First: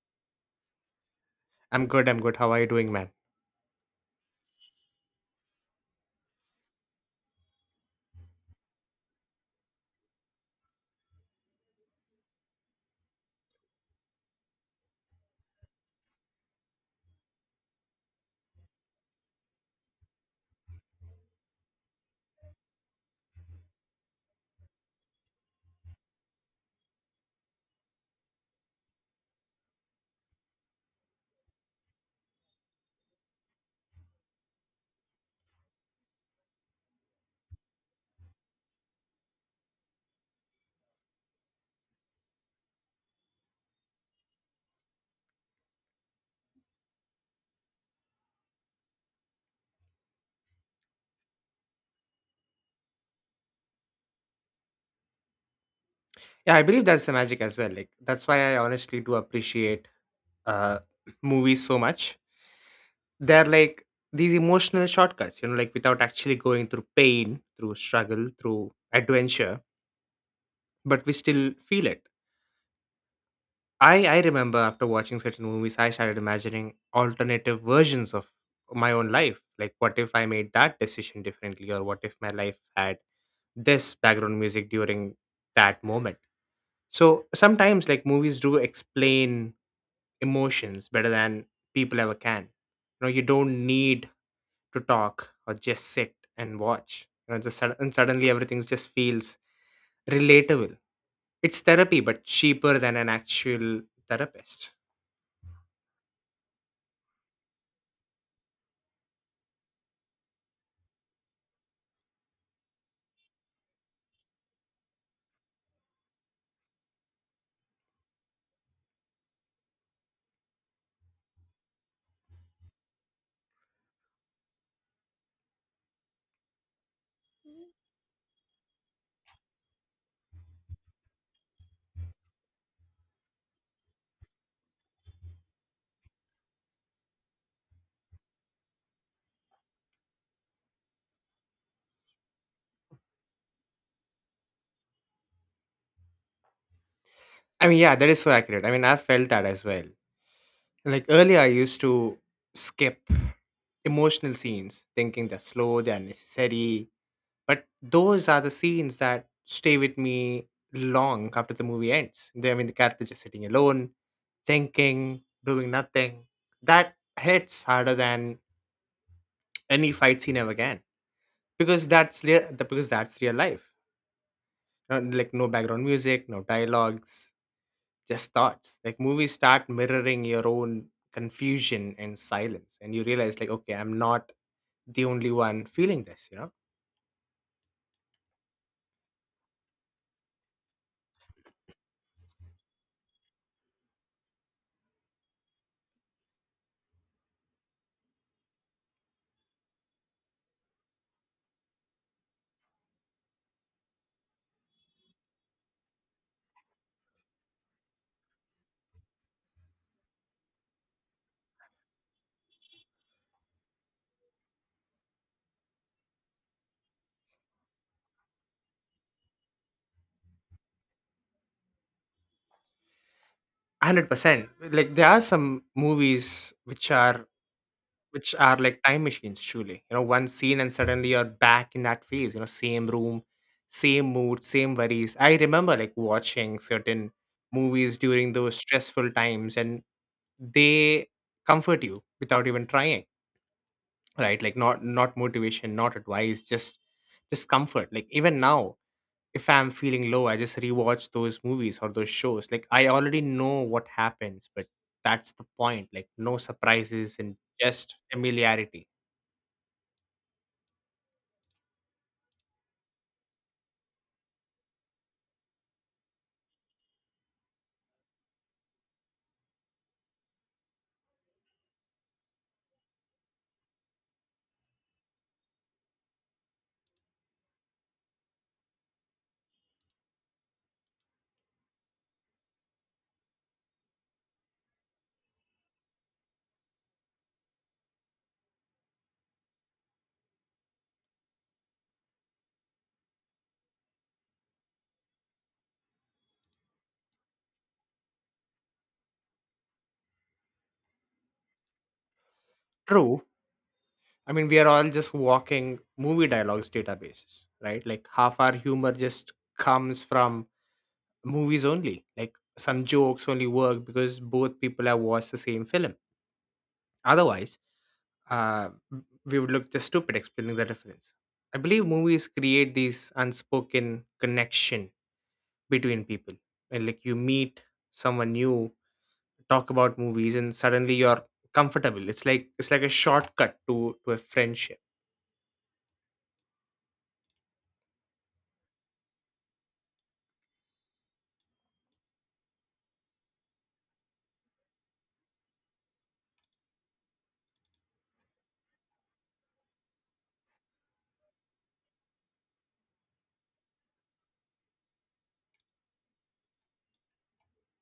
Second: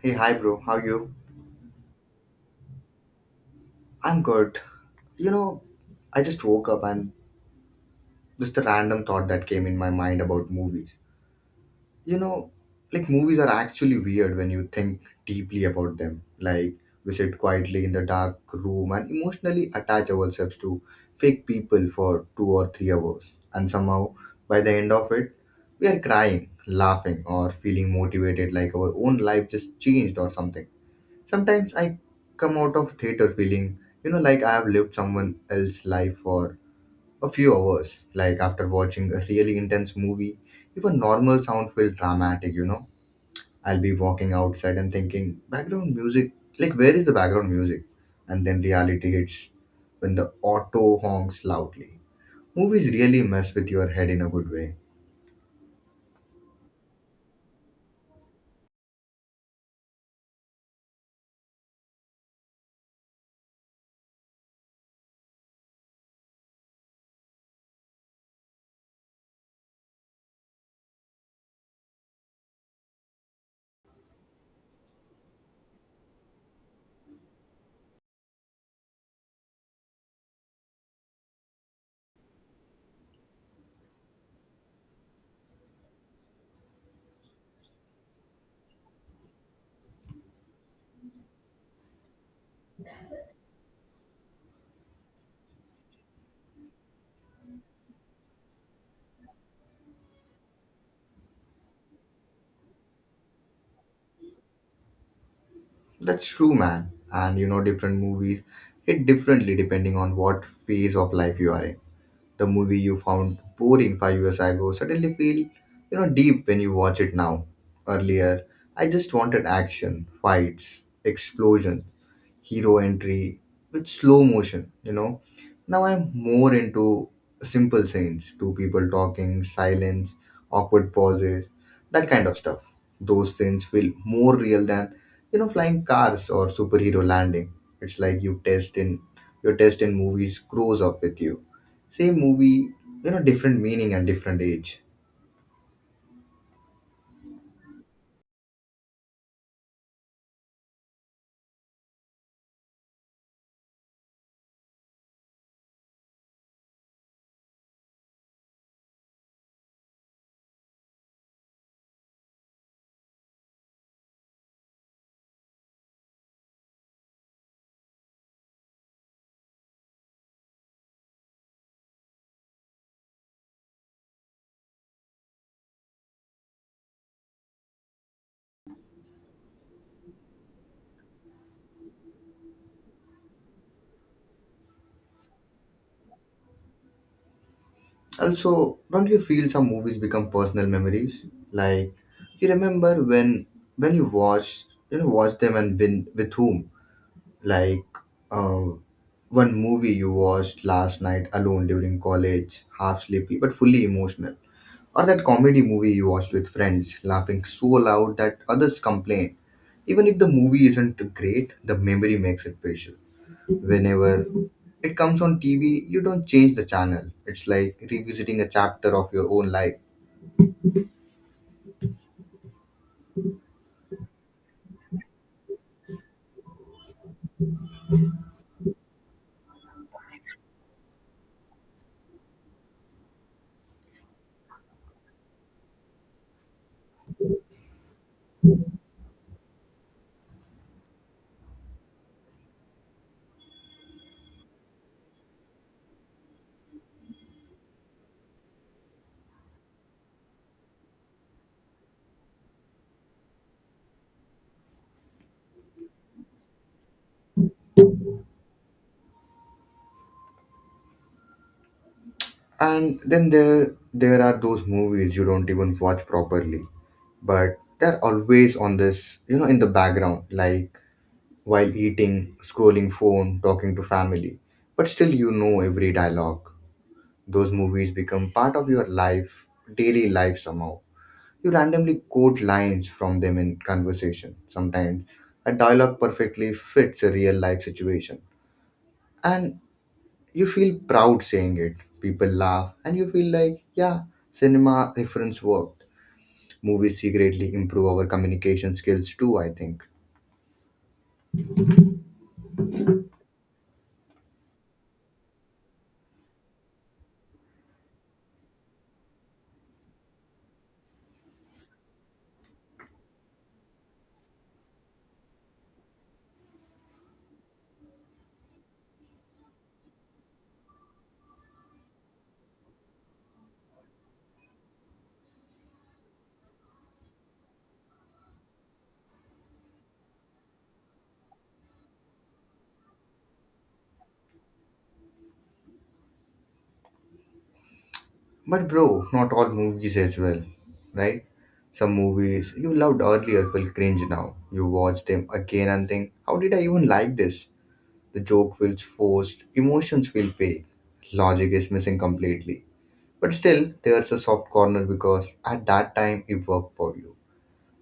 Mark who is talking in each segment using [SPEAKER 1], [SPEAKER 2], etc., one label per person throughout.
[SPEAKER 1] Hey, hi, bro. How you?
[SPEAKER 2] I'm good. I'm good. How are you doing, man?
[SPEAKER 1] I'm good. You know, I just woke up and just a random thought that came in my mind about movies. You know, like movies are actually weird when you think deeply about them. Like we sit quietly in the dark room and emotionally attach ourselves to fake people for 2 or 3 hours, and somehow by the end of it, we are crying, laughing, or feeling motivated like our own life just changed or something. Sometimes I come out of theater feeling, like I have lived someone else's life for a few hours. Like after watching a really intense movie, even normal sound feels dramatic. I'll be walking outside and thinking, background music, like where is the background music? And then reality hits when the auto honks loudly. Movies really mess with your head in a good way.
[SPEAKER 2] Yeah, I believe that's the magic as well. Like that's why I honestly do appreciate uh movies so much. They're like these emotional shortcuts, you know, like without actually going through pain, through struggle, through adventure, but we still feel it. I remember after watching certain movies, I started imagining alternative versions of my own life. Like what if I made that decision differently, or what if my life had this background music during that moment? So sometimes like movies do explain emotions better than people ever can. You know, you don't need to talk or just sit and watch. You know, and suddenly everything just feels relatable. It's therapy, but cheaper than an actual therapist.
[SPEAKER 1] That's true, man. And different movies hit differently depending on what phase of life you are in. The movie you found boring 5 years ago suddenly feel deep when you watch it now. Earlier I just wanted action, fights, explosions, hero entry with slow motion. Now I'm more into simple scenes, two people talking, silence, awkward pauses, that kind of stuff. Those scenes feel more real than, flying cars or superhero landing. It's like your test in movies grows up with you. Same movie, different meaning and different age.
[SPEAKER 2] I mean, yeah, that is so accurate. I mean, I've felt that as well. Like earlier, I used to skip emotional scenes, thinking they're slow, they're necessary. But those are the scenes that stay with me long after the movie ends. They, I mean, the character just sitting alone, thinking, doing nothing. That hits harder than any fight scene ever can because that's real. Because that's real life. Like no background music, no dialogues, just thoughts. Like movies start mirroring your own confusion and silence, and you realize, like, okay, I'm not the only one feeling this, you know?
[SPEAKER 1] Also, don't you feel some movies become personal memories? Like you remember when you watched you know watched them and been with whom? Like uh, one movie you watched last night alone during college, half sleepy but fully emotional. Or that comedy movie you watched with friends, laughing so loud that others complain. Even if the movie isn't great, the memory makes it special whenever it comes on TV, you don't change the channel. It's like revisiting a chapter of your own life.
[SPEAKER 2] 100%. Like, there are some movies which are like time machines, truly, you know, one scene and suddenly you're back in that phase, you know, same room, same mood, same worries. I remember like watching certain movies during those stressful times, and they comfort you without even trying, right? Like not motivation, not advice, just comfort. Like even now, if I'm feeling low, I just rewatch those movies or those shows. Like I already know what happens, but that's the point. Like no surprises and just familiarity.
[SPEAKER 1] And then there are those movies you don't even watch properly, but they're always on this, in the background, like while eating, scrolling phone, talking to family. But still you know every dialogue. Those movies become part of your life, daily life somehow. You randomly quote lines from them in conversation. Sometimes a dialogue perfectly fits a real life situation. And you feel proud saying it. People laugh and you feel like, yeah, cinema reference worked. Movies secretly improve our communication skills too, I think.
[SPEAKER 2] True. I mean, we are all just walking movie dialogues databases, right? Like half our humor just comes from movies only. Like some jokes only work because both people have watched the same film. Otherwise, uh, we would look just stupid explaining the difference. I believe movies create these unspoken connection between people. And like you meet someone new, talk about movies, and suddenly you're comfortable. It's like a shortcut to a friendship.
[SPEAKER 1] But bro, not all movies as well, right? Some movies you loved earlier feel cringe now. You watch them again and think, how did I even like this? The joke feels forced, emotions feel fake, logic is missing completely. But still, there's a soft corner because at that time it worked for you.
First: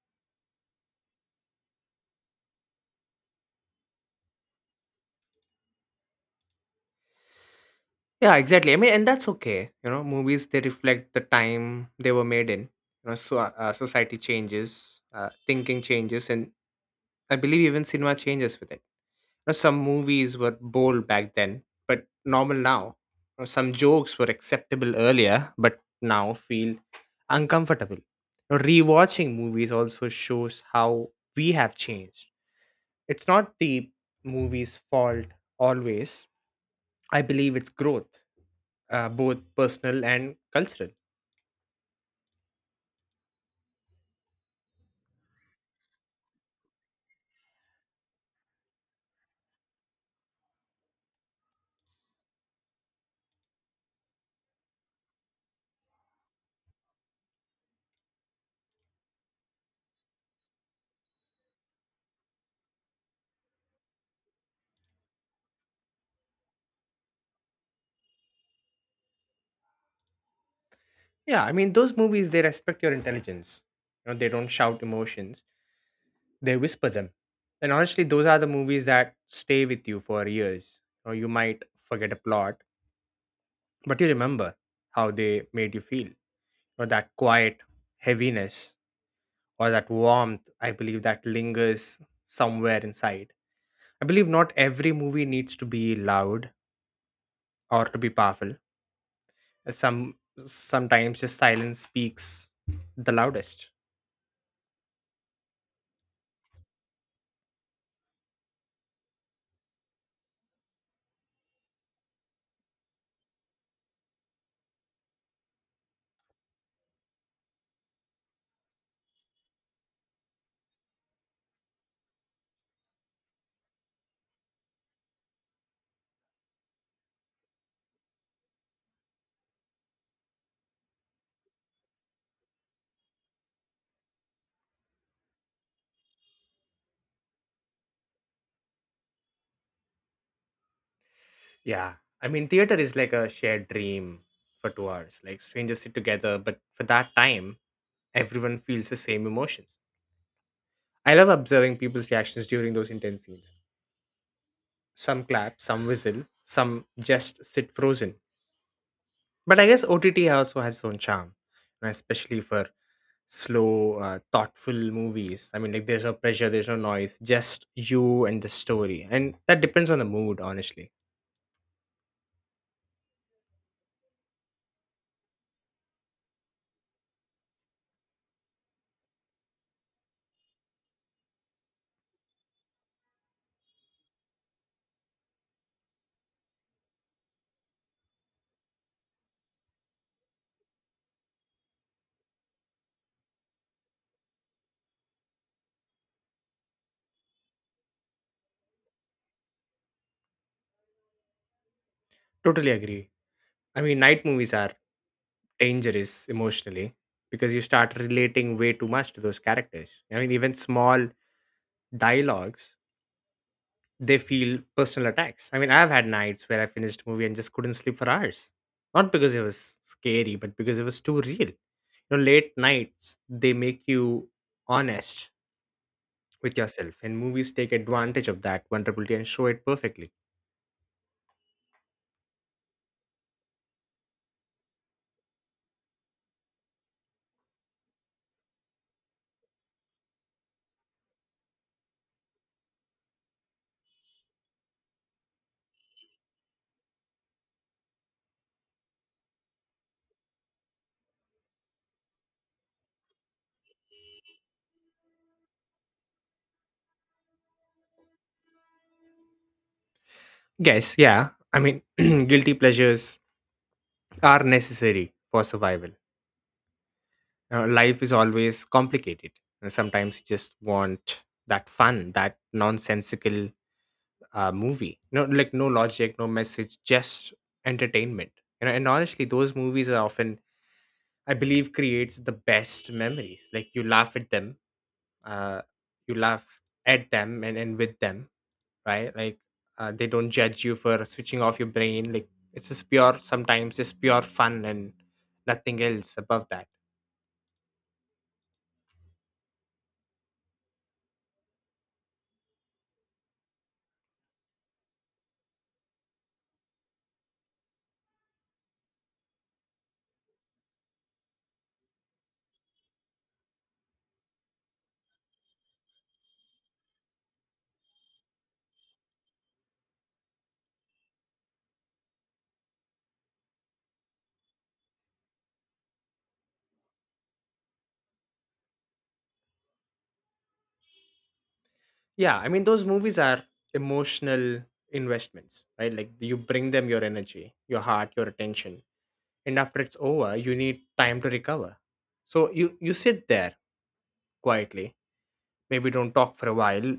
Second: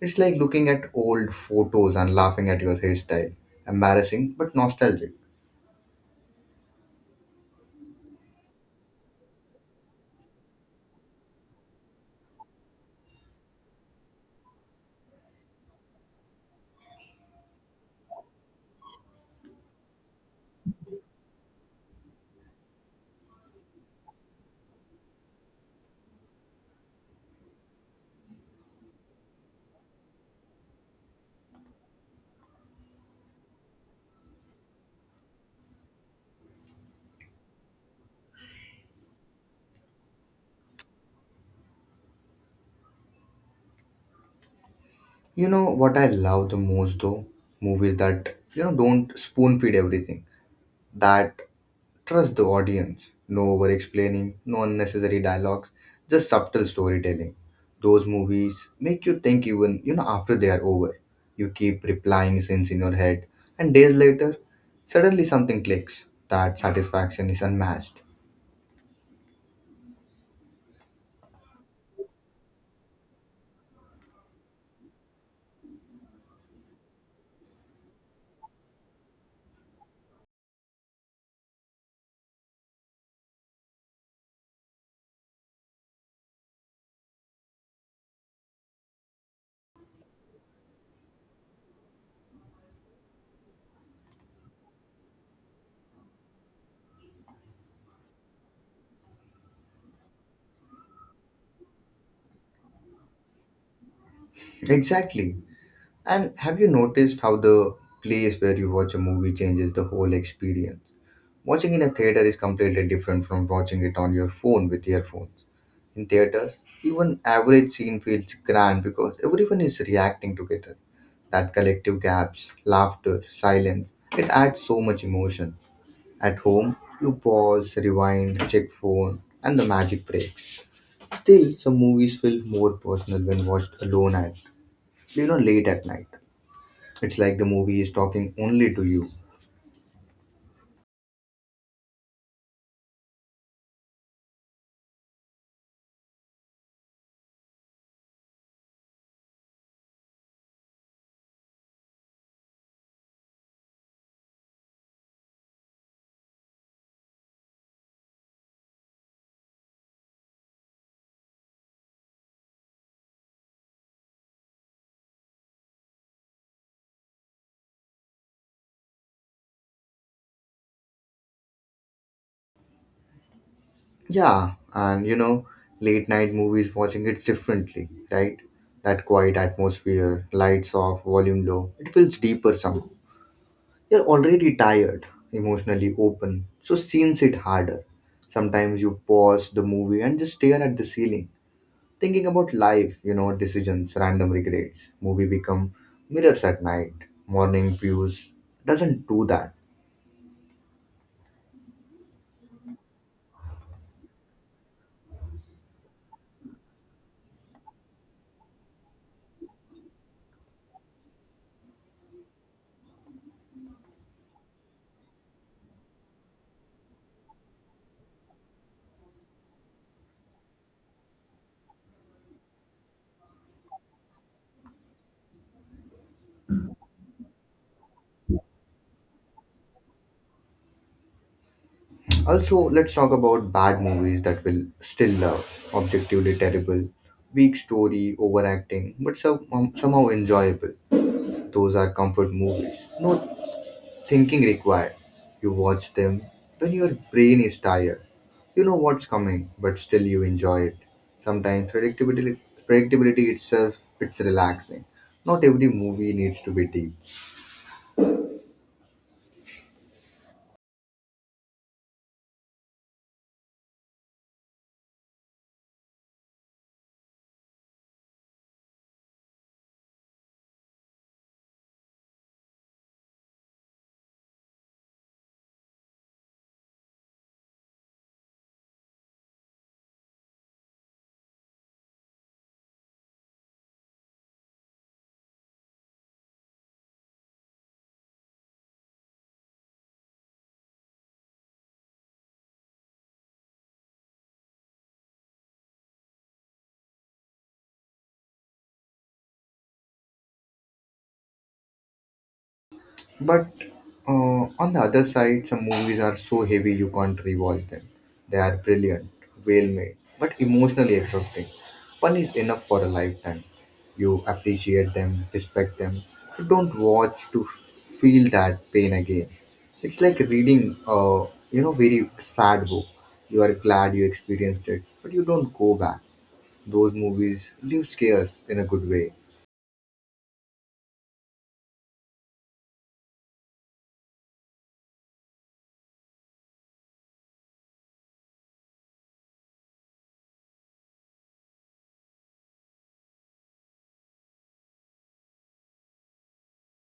[SPEAKER 1] It's like looking at old photos and laughing at your hairstyle. Embarrassing but nostalgic.
[SPEAKER 2] Yeah, exactly. I mean, and that's okay. You know, movies, they reflect the time they were made in. You know, so society changes, thinking changes, and I believe even cinema changes with it. Know, some movies were bold back then, but normal now. You know, some jokes were acceptable earlier, but now feel uncomfortable. You know, rewatching movies also shows how we have changed. It's not the movie's fault always. I believe it's growth, both personal and cultural.
[SPEAKER 1] You know what I love the most though? Movies that, don't spoon feed everything. That Trust the audience. No over explaining, no unnecessary dialogues, just subtle storytelling. Those movies make you think even after they are over. You keep replying scenes in your head, and days later, suddenly something clicks. That satisfaction is unmatched.
[SPEAKER 2] Yeah, I mean, those movies, they respect your intelligence. You know, they don't shout emotions, they whisper them. And honestly, those are the movies that stay with you for years. You know, you might forget a plot, but you remember how they made you feel. Or that quiet heaviness or that warmth, I believe that lingers somewhere inside. I believe not every movie needs to be loud or to be powerful. Some sometimes just silence speaks the loudest.
[SPEAKER 1] Exactly. And have you noticed how the place where you watch a movie changes the whole experience? Watching in a theater is completely different from watching it on your phone with earphones. In theaters, even average scene feels grand because everyone is reacting together. That collective gaps, laughter, silence, it adds so much emotion. At home, you pause, rewind, check phone, and the magic breaks. Still, some movies feel more personal when watched alone at, late at night. It's like the movie is talking only to you.
[SPEAKER 2] Yeah, I mean, theater is like a shared dream for 2 hours. Like strangers sit together, but for that time everyone feels the same emotions. I love observing people's reactions during those intense scenes. Some clap, some whistle, some just sit frozen. But I guess OTT also has its own charm, and especially for slow, thoughtful movies. I mean, like there's no pressure, there's no noise, just you and the story. And that depends on the mood, honestly.
[SPEAKER 1] Yeah, and late night movies watching it differently, right? That quiet atmosphere, lights off, volume low, it feels deeper somehow. You're already tired, emotionally open, so scenes hit harder. Sometimes you pause the movie and just stare at the ceiling, thinking about life, decisions, random regrets. Movie become mirrors at night, morning views. Doesn't do that.
[SPEAKER 2] Totally agree. I mean, night movies are dangerous emotionally because you start relating way too much to those characters. I mean, even small dialogues, they feel personal attacks. I mean, I've had nights where I finished a movie and just couldn't sleep for hours. Not because it was scary, but because it was too real. You know, late nights, they make you honest with yourself, and movies take advantage of that vulnerability and show it perfectly.
[SPEAKER 1] Also, let's talk about bad movies that will still love. Objectively terrible, weak story, overacting, but some, somehow enjoyable. Those are comfort movies. No thinking required. You watch them when your brain is tired. You know what's coming, but still you enjoy it. Sometimes predictability itself, it's relaxing. Not every movie needs to be deep.
[SPEAKER 2] Yes, yeah, I mean, guilty pleasures are necessary for survival. Life is always complicated, and sometimes you just want that fun, that nonsensical movie. No, like no logic, no message, just entertainment, you know, and honestly those movies are often, I believe, creates the best memories. Like you laugh at them, uh, you laugh and with them, right? Like they don't judge you for switching off your brain. Like it's just pure, sometimes just pure fun, and nothing else above that.
[SPEAKER 1] But on the other side, some movies are so heavy you can't rewatch them. They are brilliant, well made, but emotionally exhausting. One is enough for a lifetime. You appreciate them, respect them. You don't watch to feel that pain again. It's like reading a very sad book. You are glad you experienced it, but you don't go back. Those movies leave scares in a good way.
[SPEAKER 2] Yeah, I mean, those movies are emotional investments, right? Like you bring them your energy, your heart, your attention, and after it's over, you need time to recover. So you sit there quietly, maybe don't talk for a while,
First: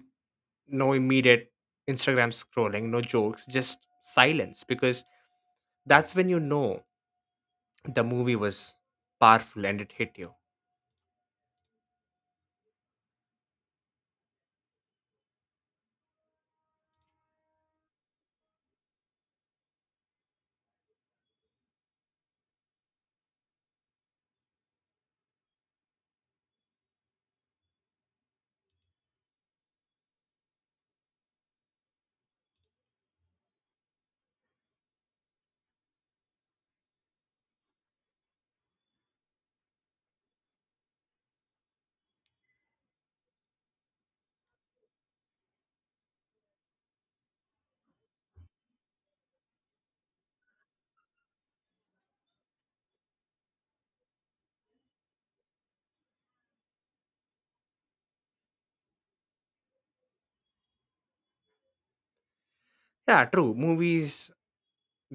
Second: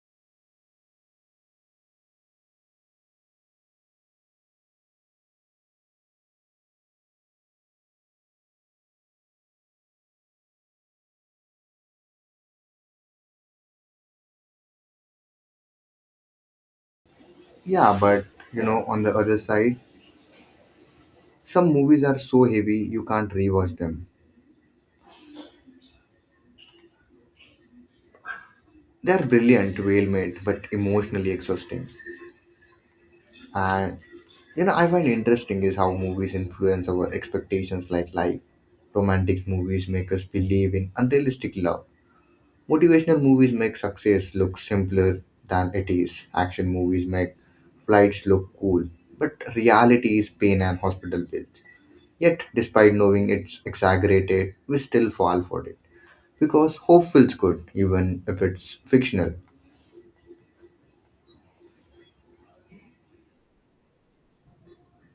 [SPEAKER 2] no immediate Instagram scrolling, no jokes, just silence, because that's when you know the movie was powerful and it hit you.
[SPEAKER 1] Yeah, but on the other side. Some movies are so heavy you can't rewatch them. They are brilliant, well made, but emotionally exhausting. And I find interesting is how movies influence our expectations like life. Romantic movies make us believe in unrealistic love. Motivational movies make success look simpler than it is. Action movies make flights look cool. But reality is pain and hospital bills. Yet, despite knowing it's exaggerated, we still fall for it, because hope feels good even if it's fictional.
[SPEAKER 2] Yeah, true, movies,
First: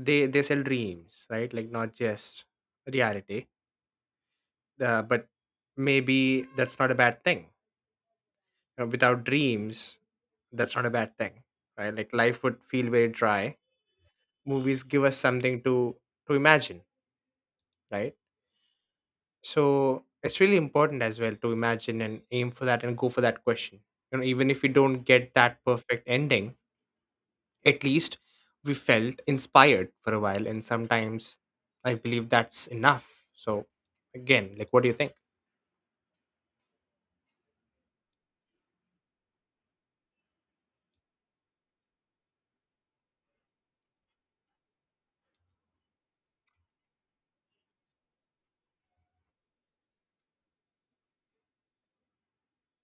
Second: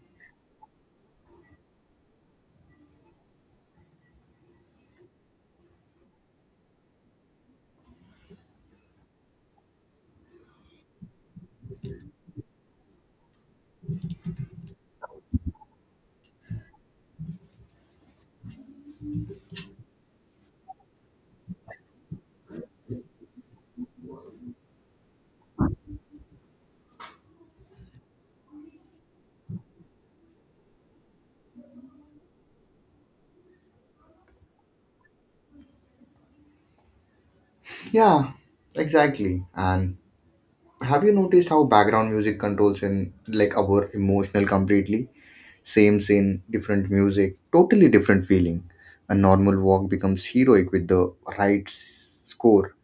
[SPEAKER 2] they sell dreams, right? Like not just reality, but maybe that's not a bad thing. Without dreams, that's not a bad thing, right? Like life would feel very dry. Movies give us something to imagine, right? So it's really important as well to imagine and aim for that and go for that question, you know. Even if you don't get that perfect ending, at least we felt inspired for a while, and sometimes I believe that's enough. So, again, like, what do you think?
[SPEAKER 1] Yeah, exactly. And have you noticed how background music controls in like our emotional completely? Same scene, different music, totally different feeling. A normal walk becomes heroic with the right score.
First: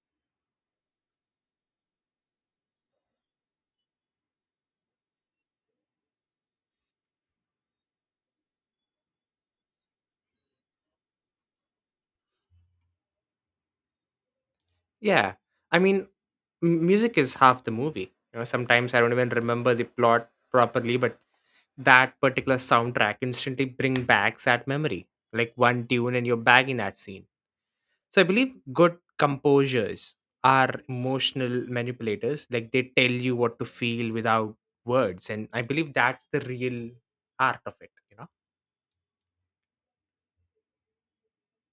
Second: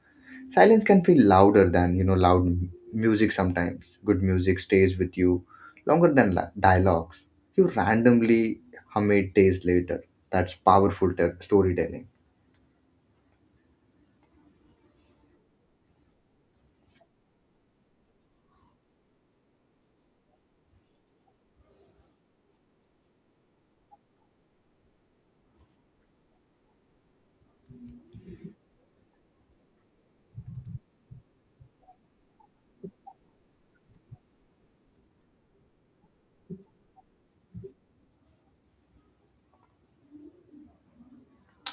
[SPEAKER 1] Silence can feel louder than loud music sometimes. Good music stays with you longer than dialogues. You randomly hum it days later. That's powerful storytelling.
[SPEAKER 2] Yeah, I mean, music is half the movie. You know, sometimes I don't even remember the plot properly, but that particular soundtrack instantly bring back that memory. Like one tune and you're back in that scene. So I believe good composers are emotional manipulators. Like they tell you what to feel without words. And I believe that's the real art of it, you know?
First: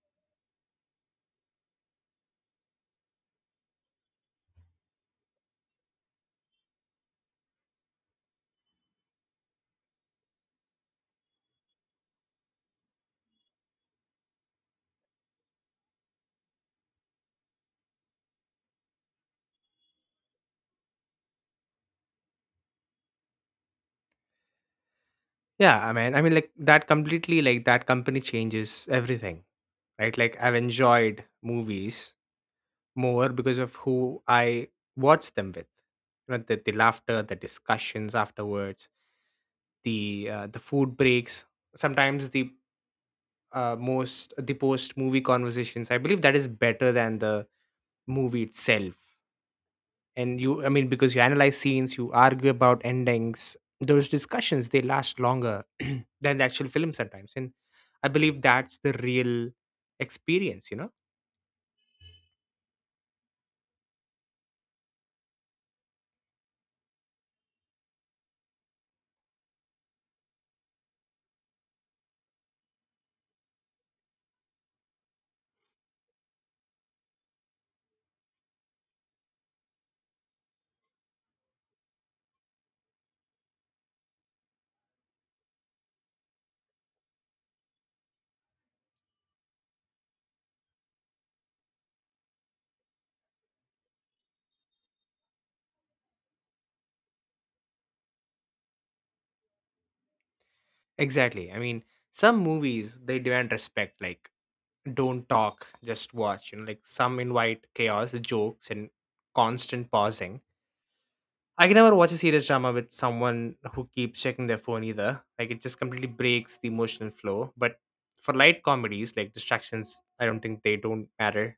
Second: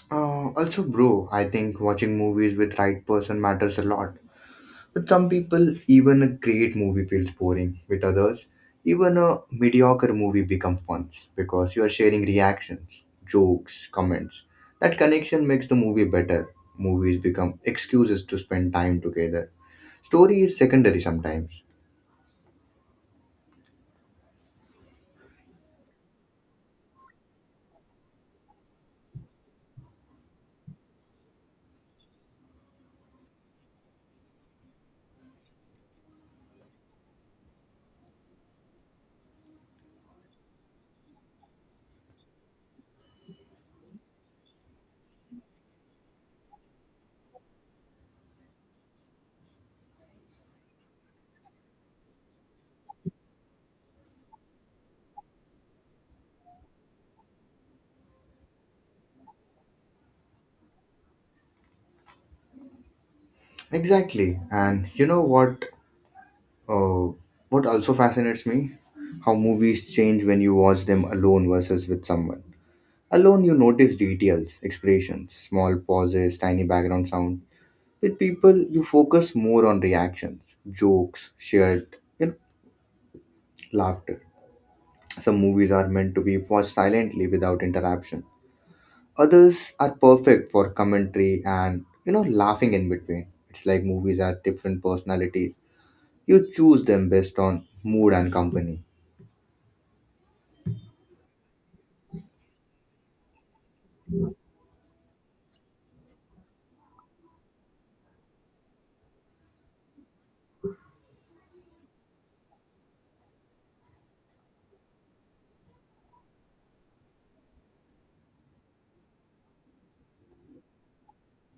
[SPEAKER 1] Also, bro, I think watching movies with right person matters a lot. With some people, even a great movie feels boring. With others, even a mediocre movie becomes fun because you are sharing reactions, jokes, comments. That connection makes the movie better. Movies become excuses to spend time together. Story is secondary sometimes.
[SPEAKER 2] Yeah, I mean like that completely, like that company changes everything. Right? Like I've enjoyed movies more because of who I watch them with. You know, the laughter, the discussions afterwards, the food breaks, sometimes the most the post movie conversations, I believe that is better than the movie itself. And you, I mean, because you analyze scenes, you argue about endings, those discussions they last longer than the actual film sometimes. And I believe that's the real experience, you know.
[SPEAKER 1] Exactly, and you know what? Uh, what also fascinates me? How movies change when you watch them alone versus with someone. Alone, you notice details, expressions, small pauses, tiny background sound. With people, you focus more on reactions, jokes, shared laughter. Some movies are meant to be watched silently without interruption. Others are perfect for commentary and laughing in between. It's like movies are different personalities. You choose them based on mood and company.
[SPEAKER 2] Exactly. I mean, some movies they demand respect, like don't talk, just watch, you know. Like some invite chaos, jokes, and constant pausing. I can never watch a serious drama with someone who keeps checking their phone either. Like it just completely breaks the emotional flow. But for light comedies, like distractions, I don't think they don't matter.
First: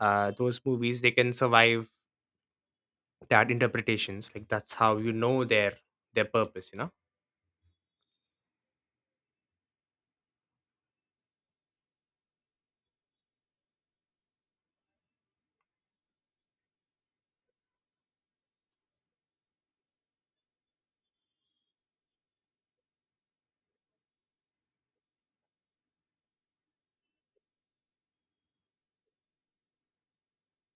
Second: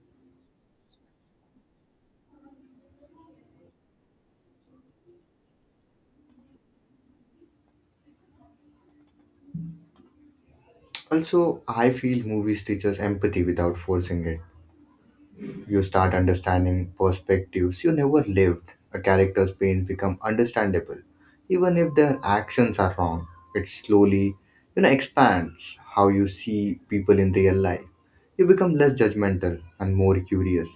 [SPEAKER 2] Those movies, they can survive that interpretations. Like that's how you know their purpose. You know.
[SPEAKER 1] Also, I feel movies teach us empathy without forcing it. You start understanding perspectives you never lived. A character's pains become understandable, even if their actions are wrong. It slowly, expands how you see people in real life. You become less judgmental and more curious.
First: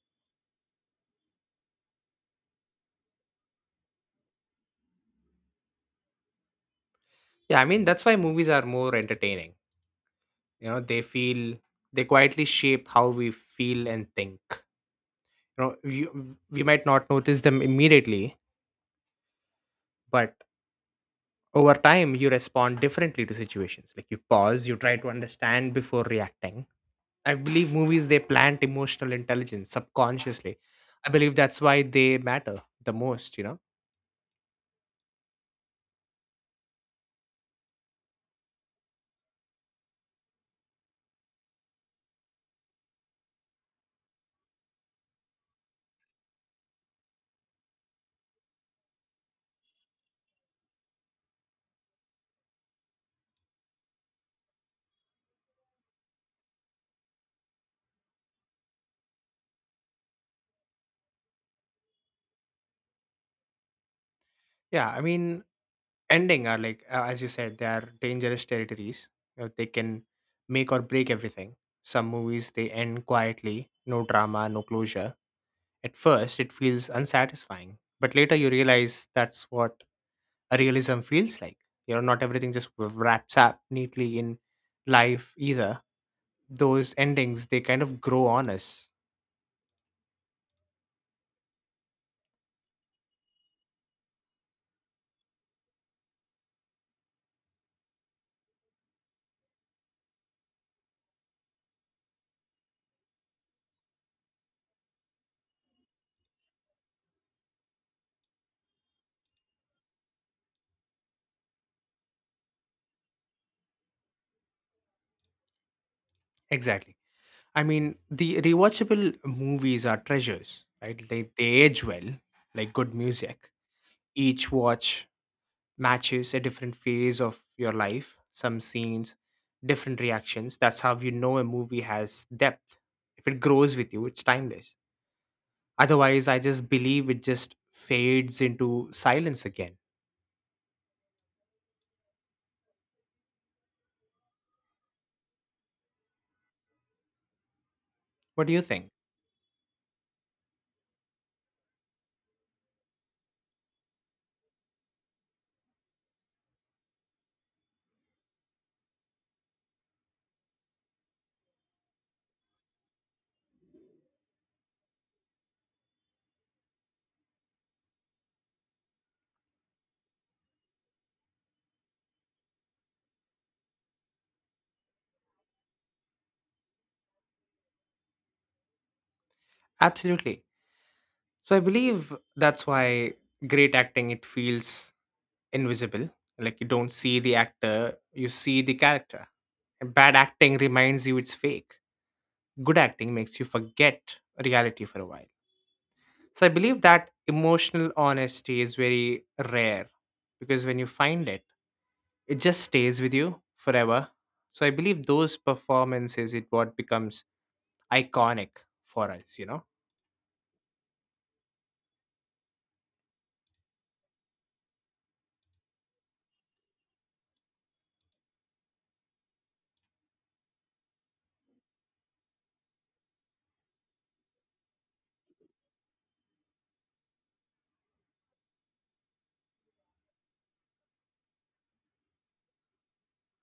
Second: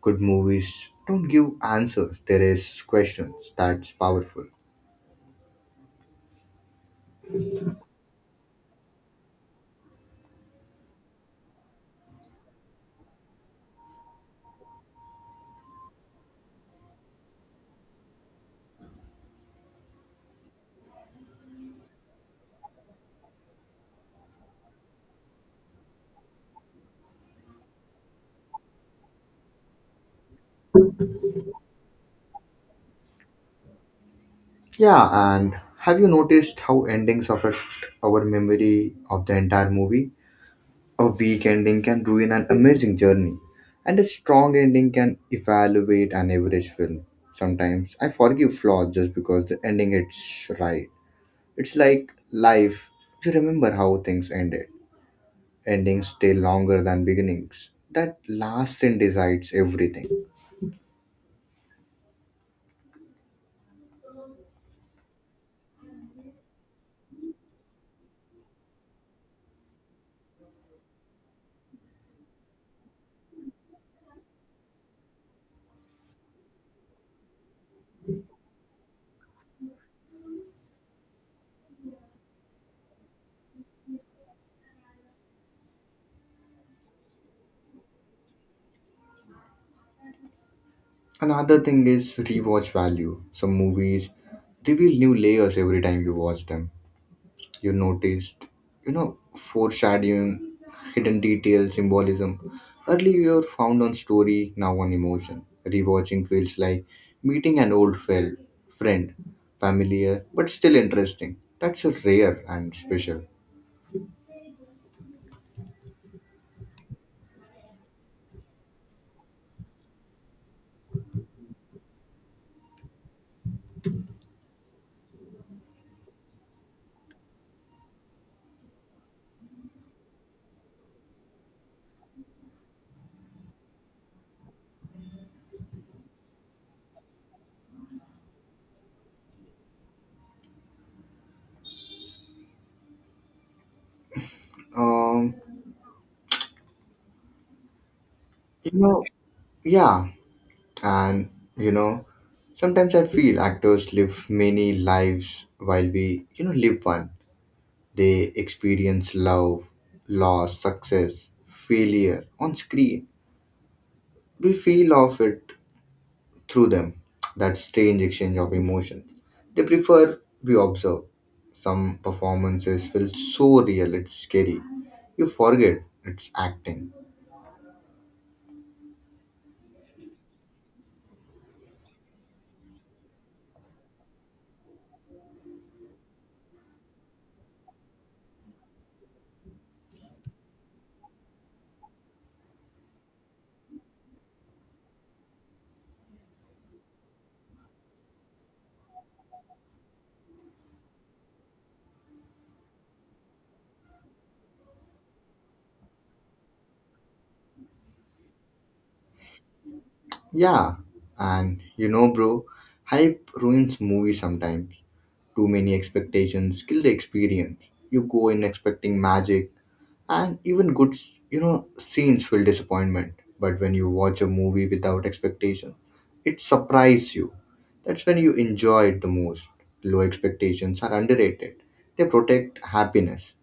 [SPEAKER 1] Good movies don't give answers; they raise questions. That's powerful.
[SPEAKER 2] Yeah, I mean, that's why movies are more entertaining. You know, they feel, they quietly shape how we feel and think. You know, we might not notice them immediately, but over time you respond differently to situations. Like you pause, you try to understand before reacting. I believe movies, they plant emotional intelligence subconsciously. I believe that's why they matter the most, you know.
[SPEAKER 1] Yeah, and have you noticed how endings affect our memory of the entire movie? A weak ending can ruin an amazing journey, and a strong ending can evaluate an average film. Sometimes I forgive flaws just because the ending is right. It's like life. You remember how things ended. Endings stay longer than beginnings. That last scene decides everything.
[SPEAKER 2] Yeah, I mean, ending are like as you said, they are dangerous territories. You know, they can make or break everything. Some movies they end quietly, no drama, no closure. At first it feels unsatisfying, but later you realize that's what realism feels like. You know, not everything just wraps up neatly in life either. Those endings, they kind of grow on us.
[SPEAKER 1] Another thing is rewatch value. Some movies reveal new layers every time you watch them. You noticed, you know foreshadowing, hidden detail, symbolism. Earlier you were found on story, now on emotion. Rewatching feels like meeting an old friend, familiar but still interesting. That's a rare and special.
[SPEAKER 2] Exactly. I mean, the rewatchable movies are treasures, right? They age well, like good music. Each watch matches a different phase of your life, some scenes, different reactions. That's how you know a movie has depth. If it grows with you, it's timeless. Otherwise, I just believe it just fades into silence again.
[SPEAKER 1] um
[SPEAKER 2] What do you
[SPEAKER 1] you
[SPEAKER 2] think?
[SPEAKER 1] know yeah, and you know sometimes I feel actors live many lives while we live one. They experience love, loss, success, failure on screen. We feel of it through them, that strange exchange of emotions. They prefer we observe. Some performances feel so real, it's scary. You forget it's acting.
[SPEAKER 2] Absolutely. So I believe that's why great acting it feels invisible. Like you don't see the actor, you see the character. And bad acting reminds you it's fake. Good acting makes you forget reality for a while. So I believe that emotional honesty is very rare, because when you find it, it just stays with you forever. So I believe those performances it what becomes iconic for us, you know.
[SPEAKER 1] Yeah, and bro, hype ruins movies sometimes. Too many expectations kill the experience. You go in expecting magic, and even good scenes feel disappointment. But when you watch a movie without expectation, it surprises you. That's when you enjoy it the most. Low expectations are underrated. They protect happiness.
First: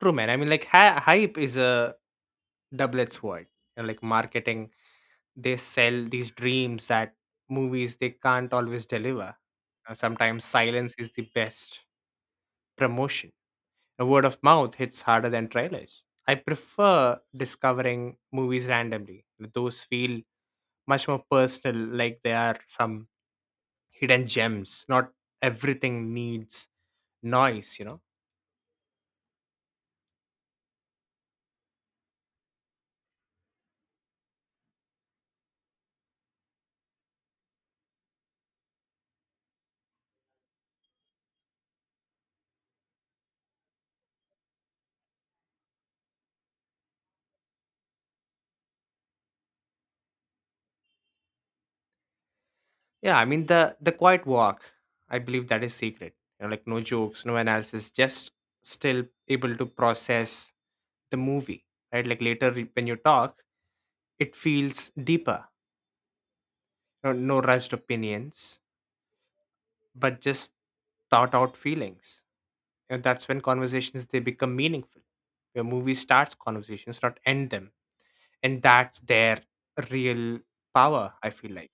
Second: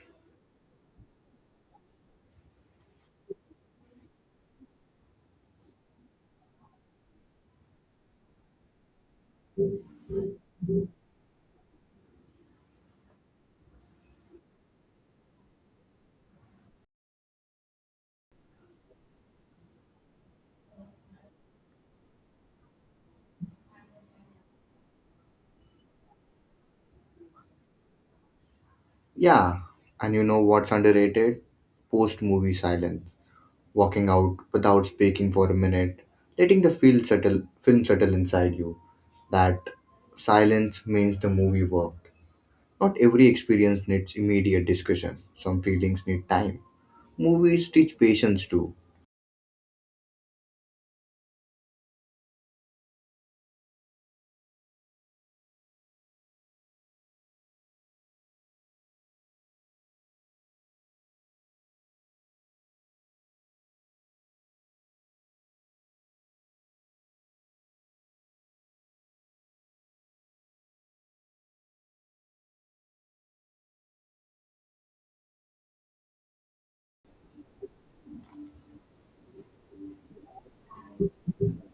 [SPEAKER 2] True, man. I mean, like, hype is a double-edged sword. And like marketing, they sell these dreams that movies they can't always deliver. Sometimes silence is the best promotion. A word of mouth hits harder than trailers. I prefer discovering movies randomly. Those feel much more personal, like they are some hidden gems not Everything needs noise.
[SPEAKER 1] Yeah, and you know what's underrated? Post movie silence. Walking out without speaking for a minute, letting the feel settle film settle inside you. That silence means the movie worked. Not every experience needs immediate discussion. Some feelings need time. Movies teach patience too.
[SPEAKER 2] Yeah, I mean, the quiet walk. I believe that is secret. You know, like no jokes, no analysis, just still able to process the movie, right? Like later when you talk, it feels deeper. No, no rushed opinions, but just thought out feelings. And that's when conversations they become meaningful. Your movie starts conversations, not end them, and that's their real power. I feel like.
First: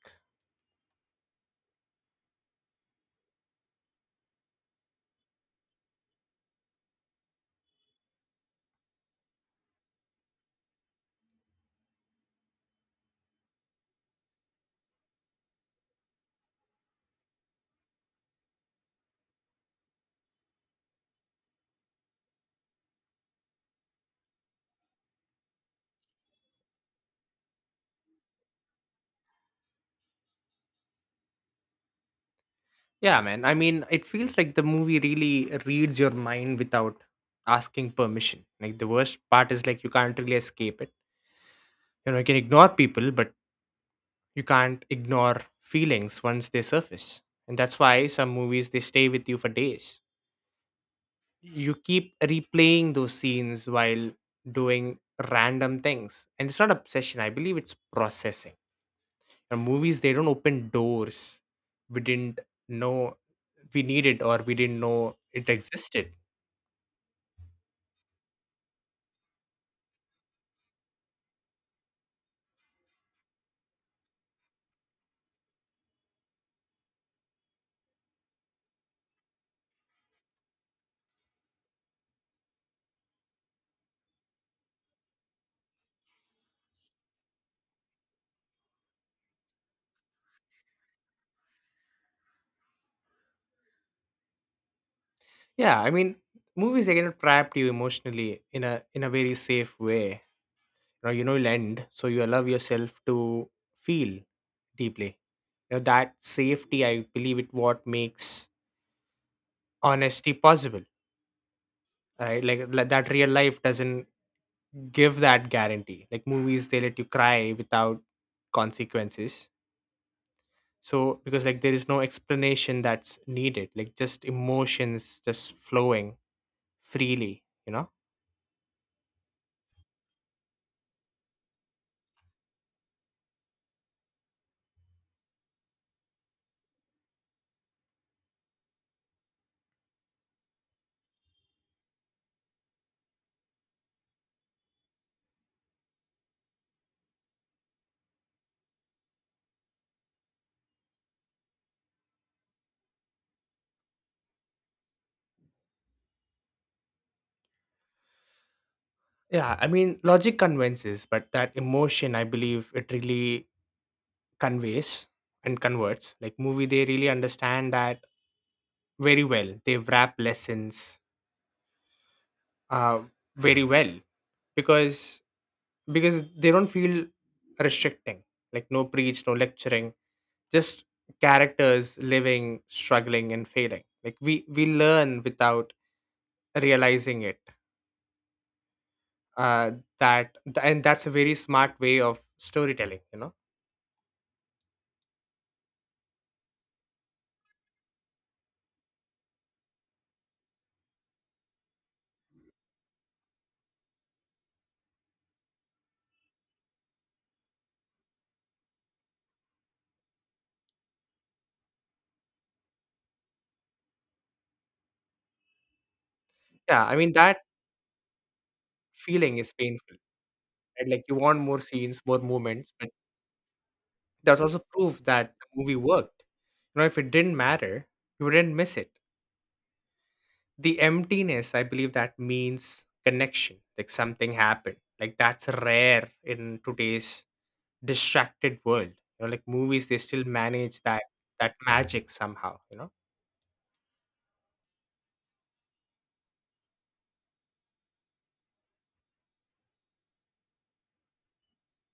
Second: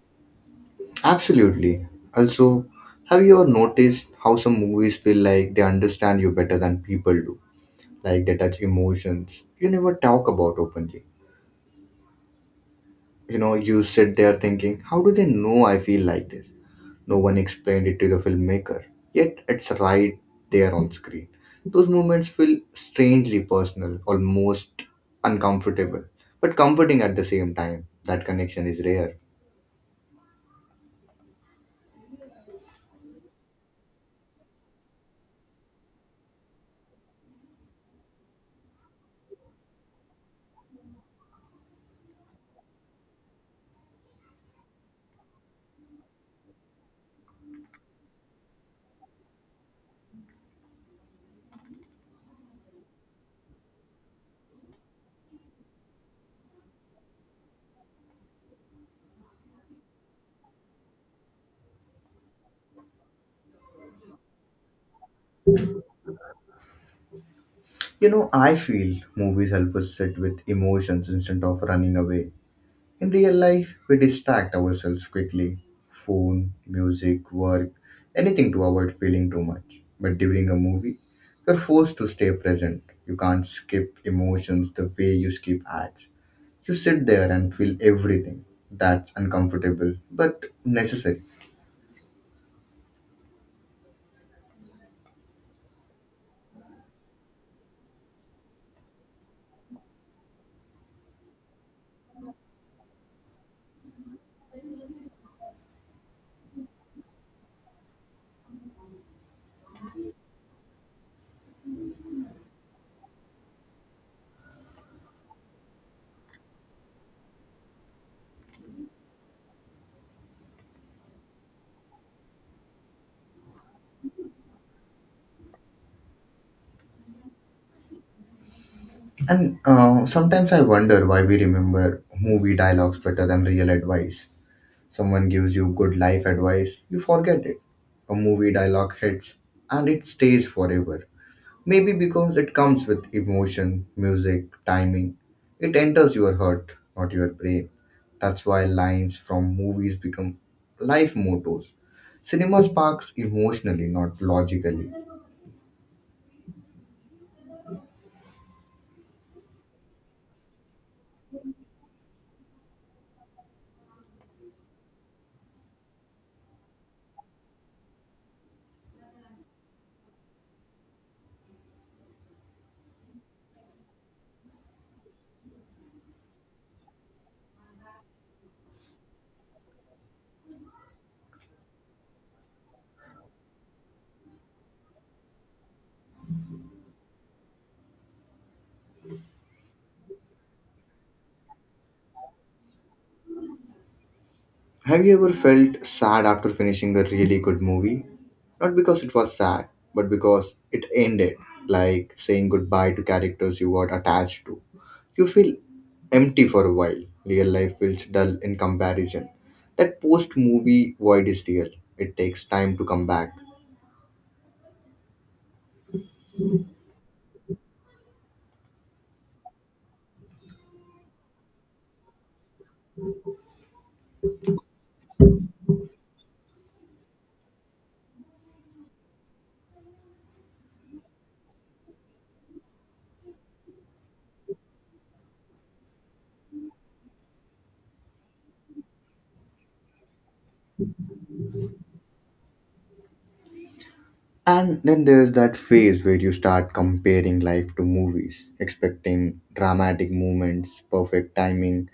[SPEAKER 1] Absolutely. Also, have you ever noticed how some movies feel like they understand you better than people do? Like they touch emotions you never talk about openly. You sit there thinking, how do they know I feel like this? No one explained it to the filmmaker, yet it's right there on screen. Those moments feel strangely personal, almost uncomfortable, but comforting at the same time. That connection is rare.
[SPEAKER 2] Yeah, man. I mean, it feels like the movie really reads your mind without asking permission. Like the worst part is, like, you can't really escape it. You know, you can ignore people, but you can't ignore feelings once they surface. And that's why some movies they stay with you for days. You keep replaying those scenes while doing random things. And it's not obsession, I believe it's processing. And movies they don't open doors we didn't know we needed, or we didn't know it existed.
[SPEAKER 1] I feel movies help us sit with emotions instead of running away. In real life, we distract ourselves quickly phone, music, work, anything to avoid feeling too much. But during a movie, you're forced to stay present. You can't skip emotions the way you skip ads. You sit there and feel everything. That's uncomfortable, but necessary.
[SPEAKER 2] Yeah, I mean, movies again trapped you emotionally in a very safe way. You know, you'll end, so you allow yourself to feel deeply. You know, that safety, I believe, it what makes honesty possible. Right, like that real life doesn't give that guarantee. Like movies, they let you cry without consequences. So because like there is no explanation that's needed, like just emotions just flowing freely. You know.
[SPEAKER 1] And sometimes I wonder why we remember movie dialogues better than real advice. Someone gives you good life advice, you forget it. A movie dialogue hits and it stays forever. Maybe because it comes with emotion, music, timing. It enters your heart, not your brain. That's why lines from movies become life mottos. Cinema sparks emotionally, not logically.
[SPEAKER 2] Yeah, I mean, logic convinces, but that emotion, I believe, it really conveys and converts. Like movie, they really understand that very well. They wrap lessons uh, very well, because because they don't feel restricting. Like no preach, no lecturing, just characters living, struggling, and failing. Like we learn without realizing it. Uh, that and that's a very smart way of storytelling. You know.
[SPEAKER 1] Have you ever felt sad after finishing a really good movie? Not because it was sad, but because it ended, like saying goodbye to characters you got attached to. You feel empty for a while. Real life feels dull in comparison. That post movie void is real. It takes time to come back.
[SPEAKER 2] Yeah, I mean that feeling is painful, right? Like you want more scenes, more moments, but that's also proof that the movie worked. You know, if it didn't matter, you wouldn't miss it. The emptiness, I believe that means connection, like something happened. Like that's rare in today's distracted world. You know, like movies, they still manage that magic somehow. You know,
[SPEAKER 1] And then there's that phase where you start comparing life to movies, expecting dramatic moments, perfect timing,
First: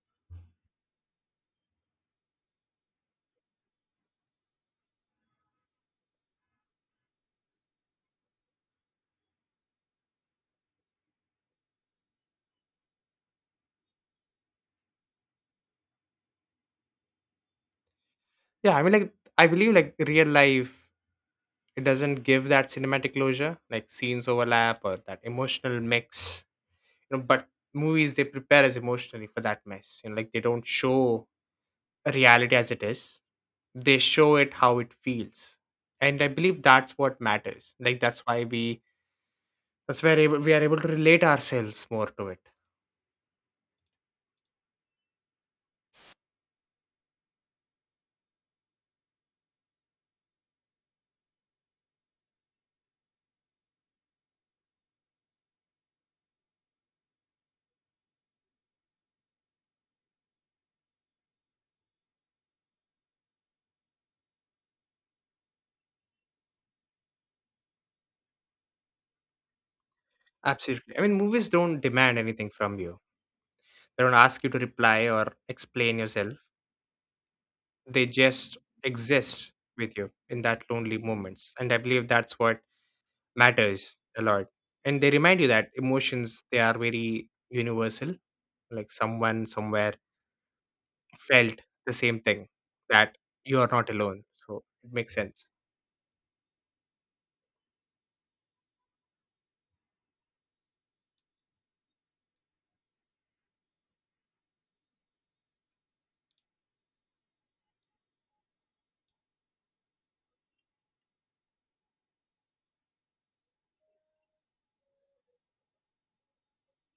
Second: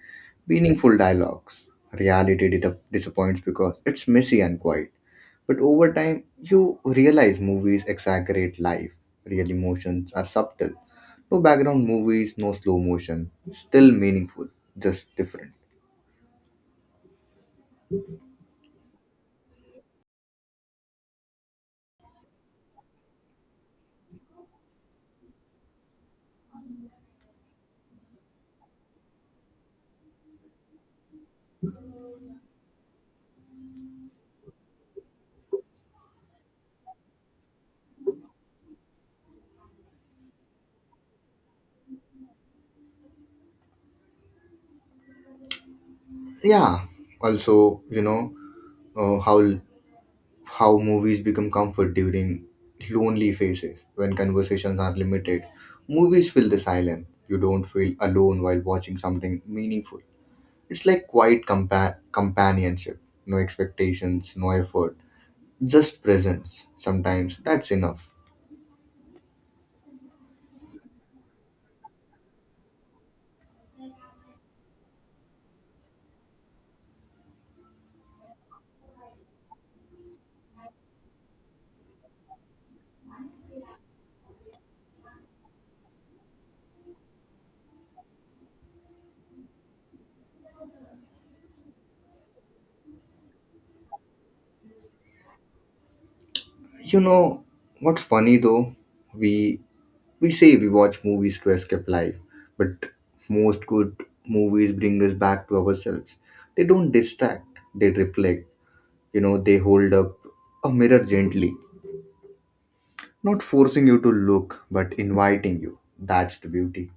[SPEAKER 1] meaningful dialogues. Reality disappoints because it's messy and quiet. But over time, you realize movies exaggerate life. Real emotions are subtle. No background movies, no slow motion. Still meaningful, just different.
[SPEAKER 2] yeah. I mean, like I believe like real life, it doesn't give that cinematic closure, like scenes overlap or that emotional mix, you know, but movies they prepare us emotionally for that mess, you know, like they don't show reality as it is, they show it how it feels. And I believe that's what matters, like that's why we that's where able, we are able to relate ourselves more to it.
[SPEAKER 1] Yeah. Also, uh, how how movies become comfort during lonely phases when conversations are limited. Movies fill the silence. You don't feel alone while watching something meaningful. It's like quiet companionship. No expectations, no effort, just presence. Sometimes that's enough.
[SPEAKER 2] Absolutely. I mean movies don't demand anything from you, they don't ask you to reply or explain yourself, they just exist with you in that lonely moments. And I believe that's what matters a lot. And they remind you that emotions they are very universal, like someone somewhere felt the same thing, that you are not alone. So it makes sense.
[SPEAKER 1] You know what's funny though? We we say we watch movies to escape life, but most good movies bring us back to ourselves. They don't distract, they reflect. They hold up a mirror gently, not forcing you to look, but inviting you. That's the beauty.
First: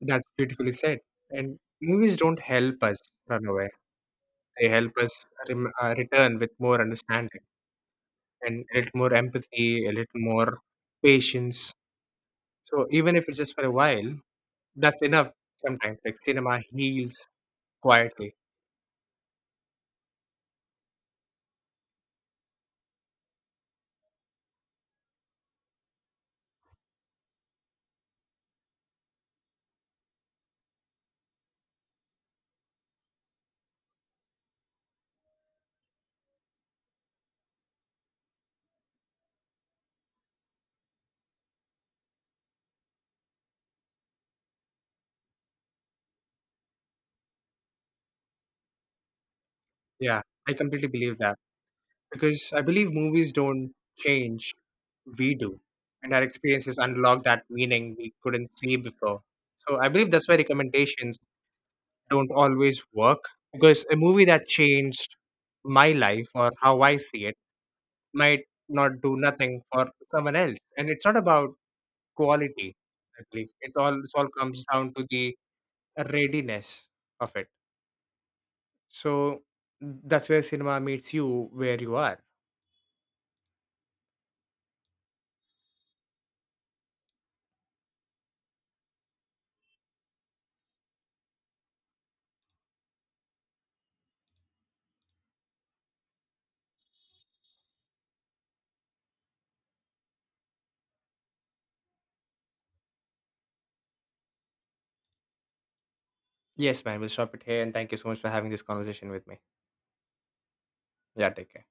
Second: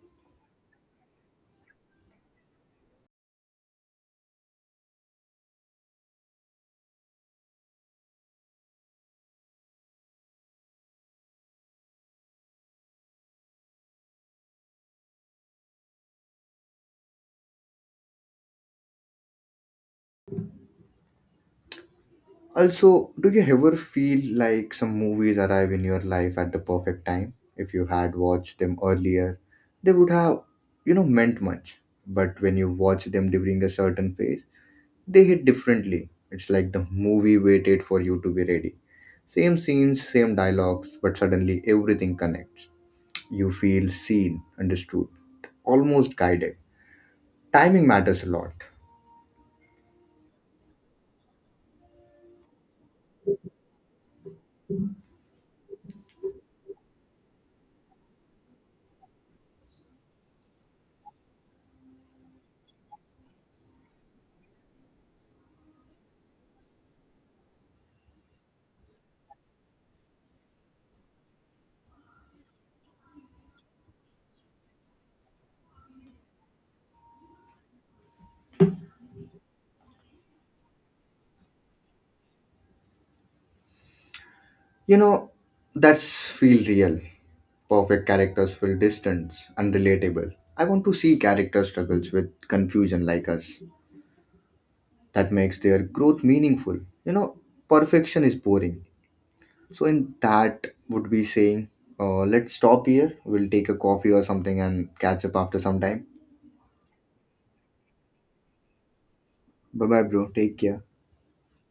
[SPEAKER 2] That's beautifully said. And movies don't help us run away, they help us return with more understanding and a little more empathy, a little more patience. So even if it's just for a while, that's enough. Sometimes, like, cinema heals quietly.
[SPEAKER 1] Also, do you ever feel like some movies arrive in your life at the perfect time? If you had watched them earlier, they would have, meant much. But when you watch them during a certain phase, they hit differently. It's like the movie waited for you to be ready. Same scenes, same dialogues, but suddenly everything connects. You feel seen, understood, almost guided. Timing matters a lot.
[SPEAKER 2] Yeah, I completely believe that, because I believe movies don't change, we do. And our experiences unlock that meaning we couldn't see before. So I believe that's why recommendations don't always work, because a movie that changed my life or how I see it might not do nothing for someone else. And it's not about quality, I believe. It all comes down to the readiness of it. So that's where cinema meets you where you are.
[SPEAKER 1] You know, that's feel real. Perfect characters feel distant, unrelatable. I want to see character struggles with confusion like us. That makes their growth meaningful. You know, perfection is boring. So in that would be saying, let's stop here. We'll take a coffee or something and catch up after some time.
[SPEAKER 2] Yes, man. We'll stop it here. And thank you so much for having this conversation with me.
[SPEAKER 1] Bye bye, bro. Take care.
[SPEAKER 2] Yeah, take care.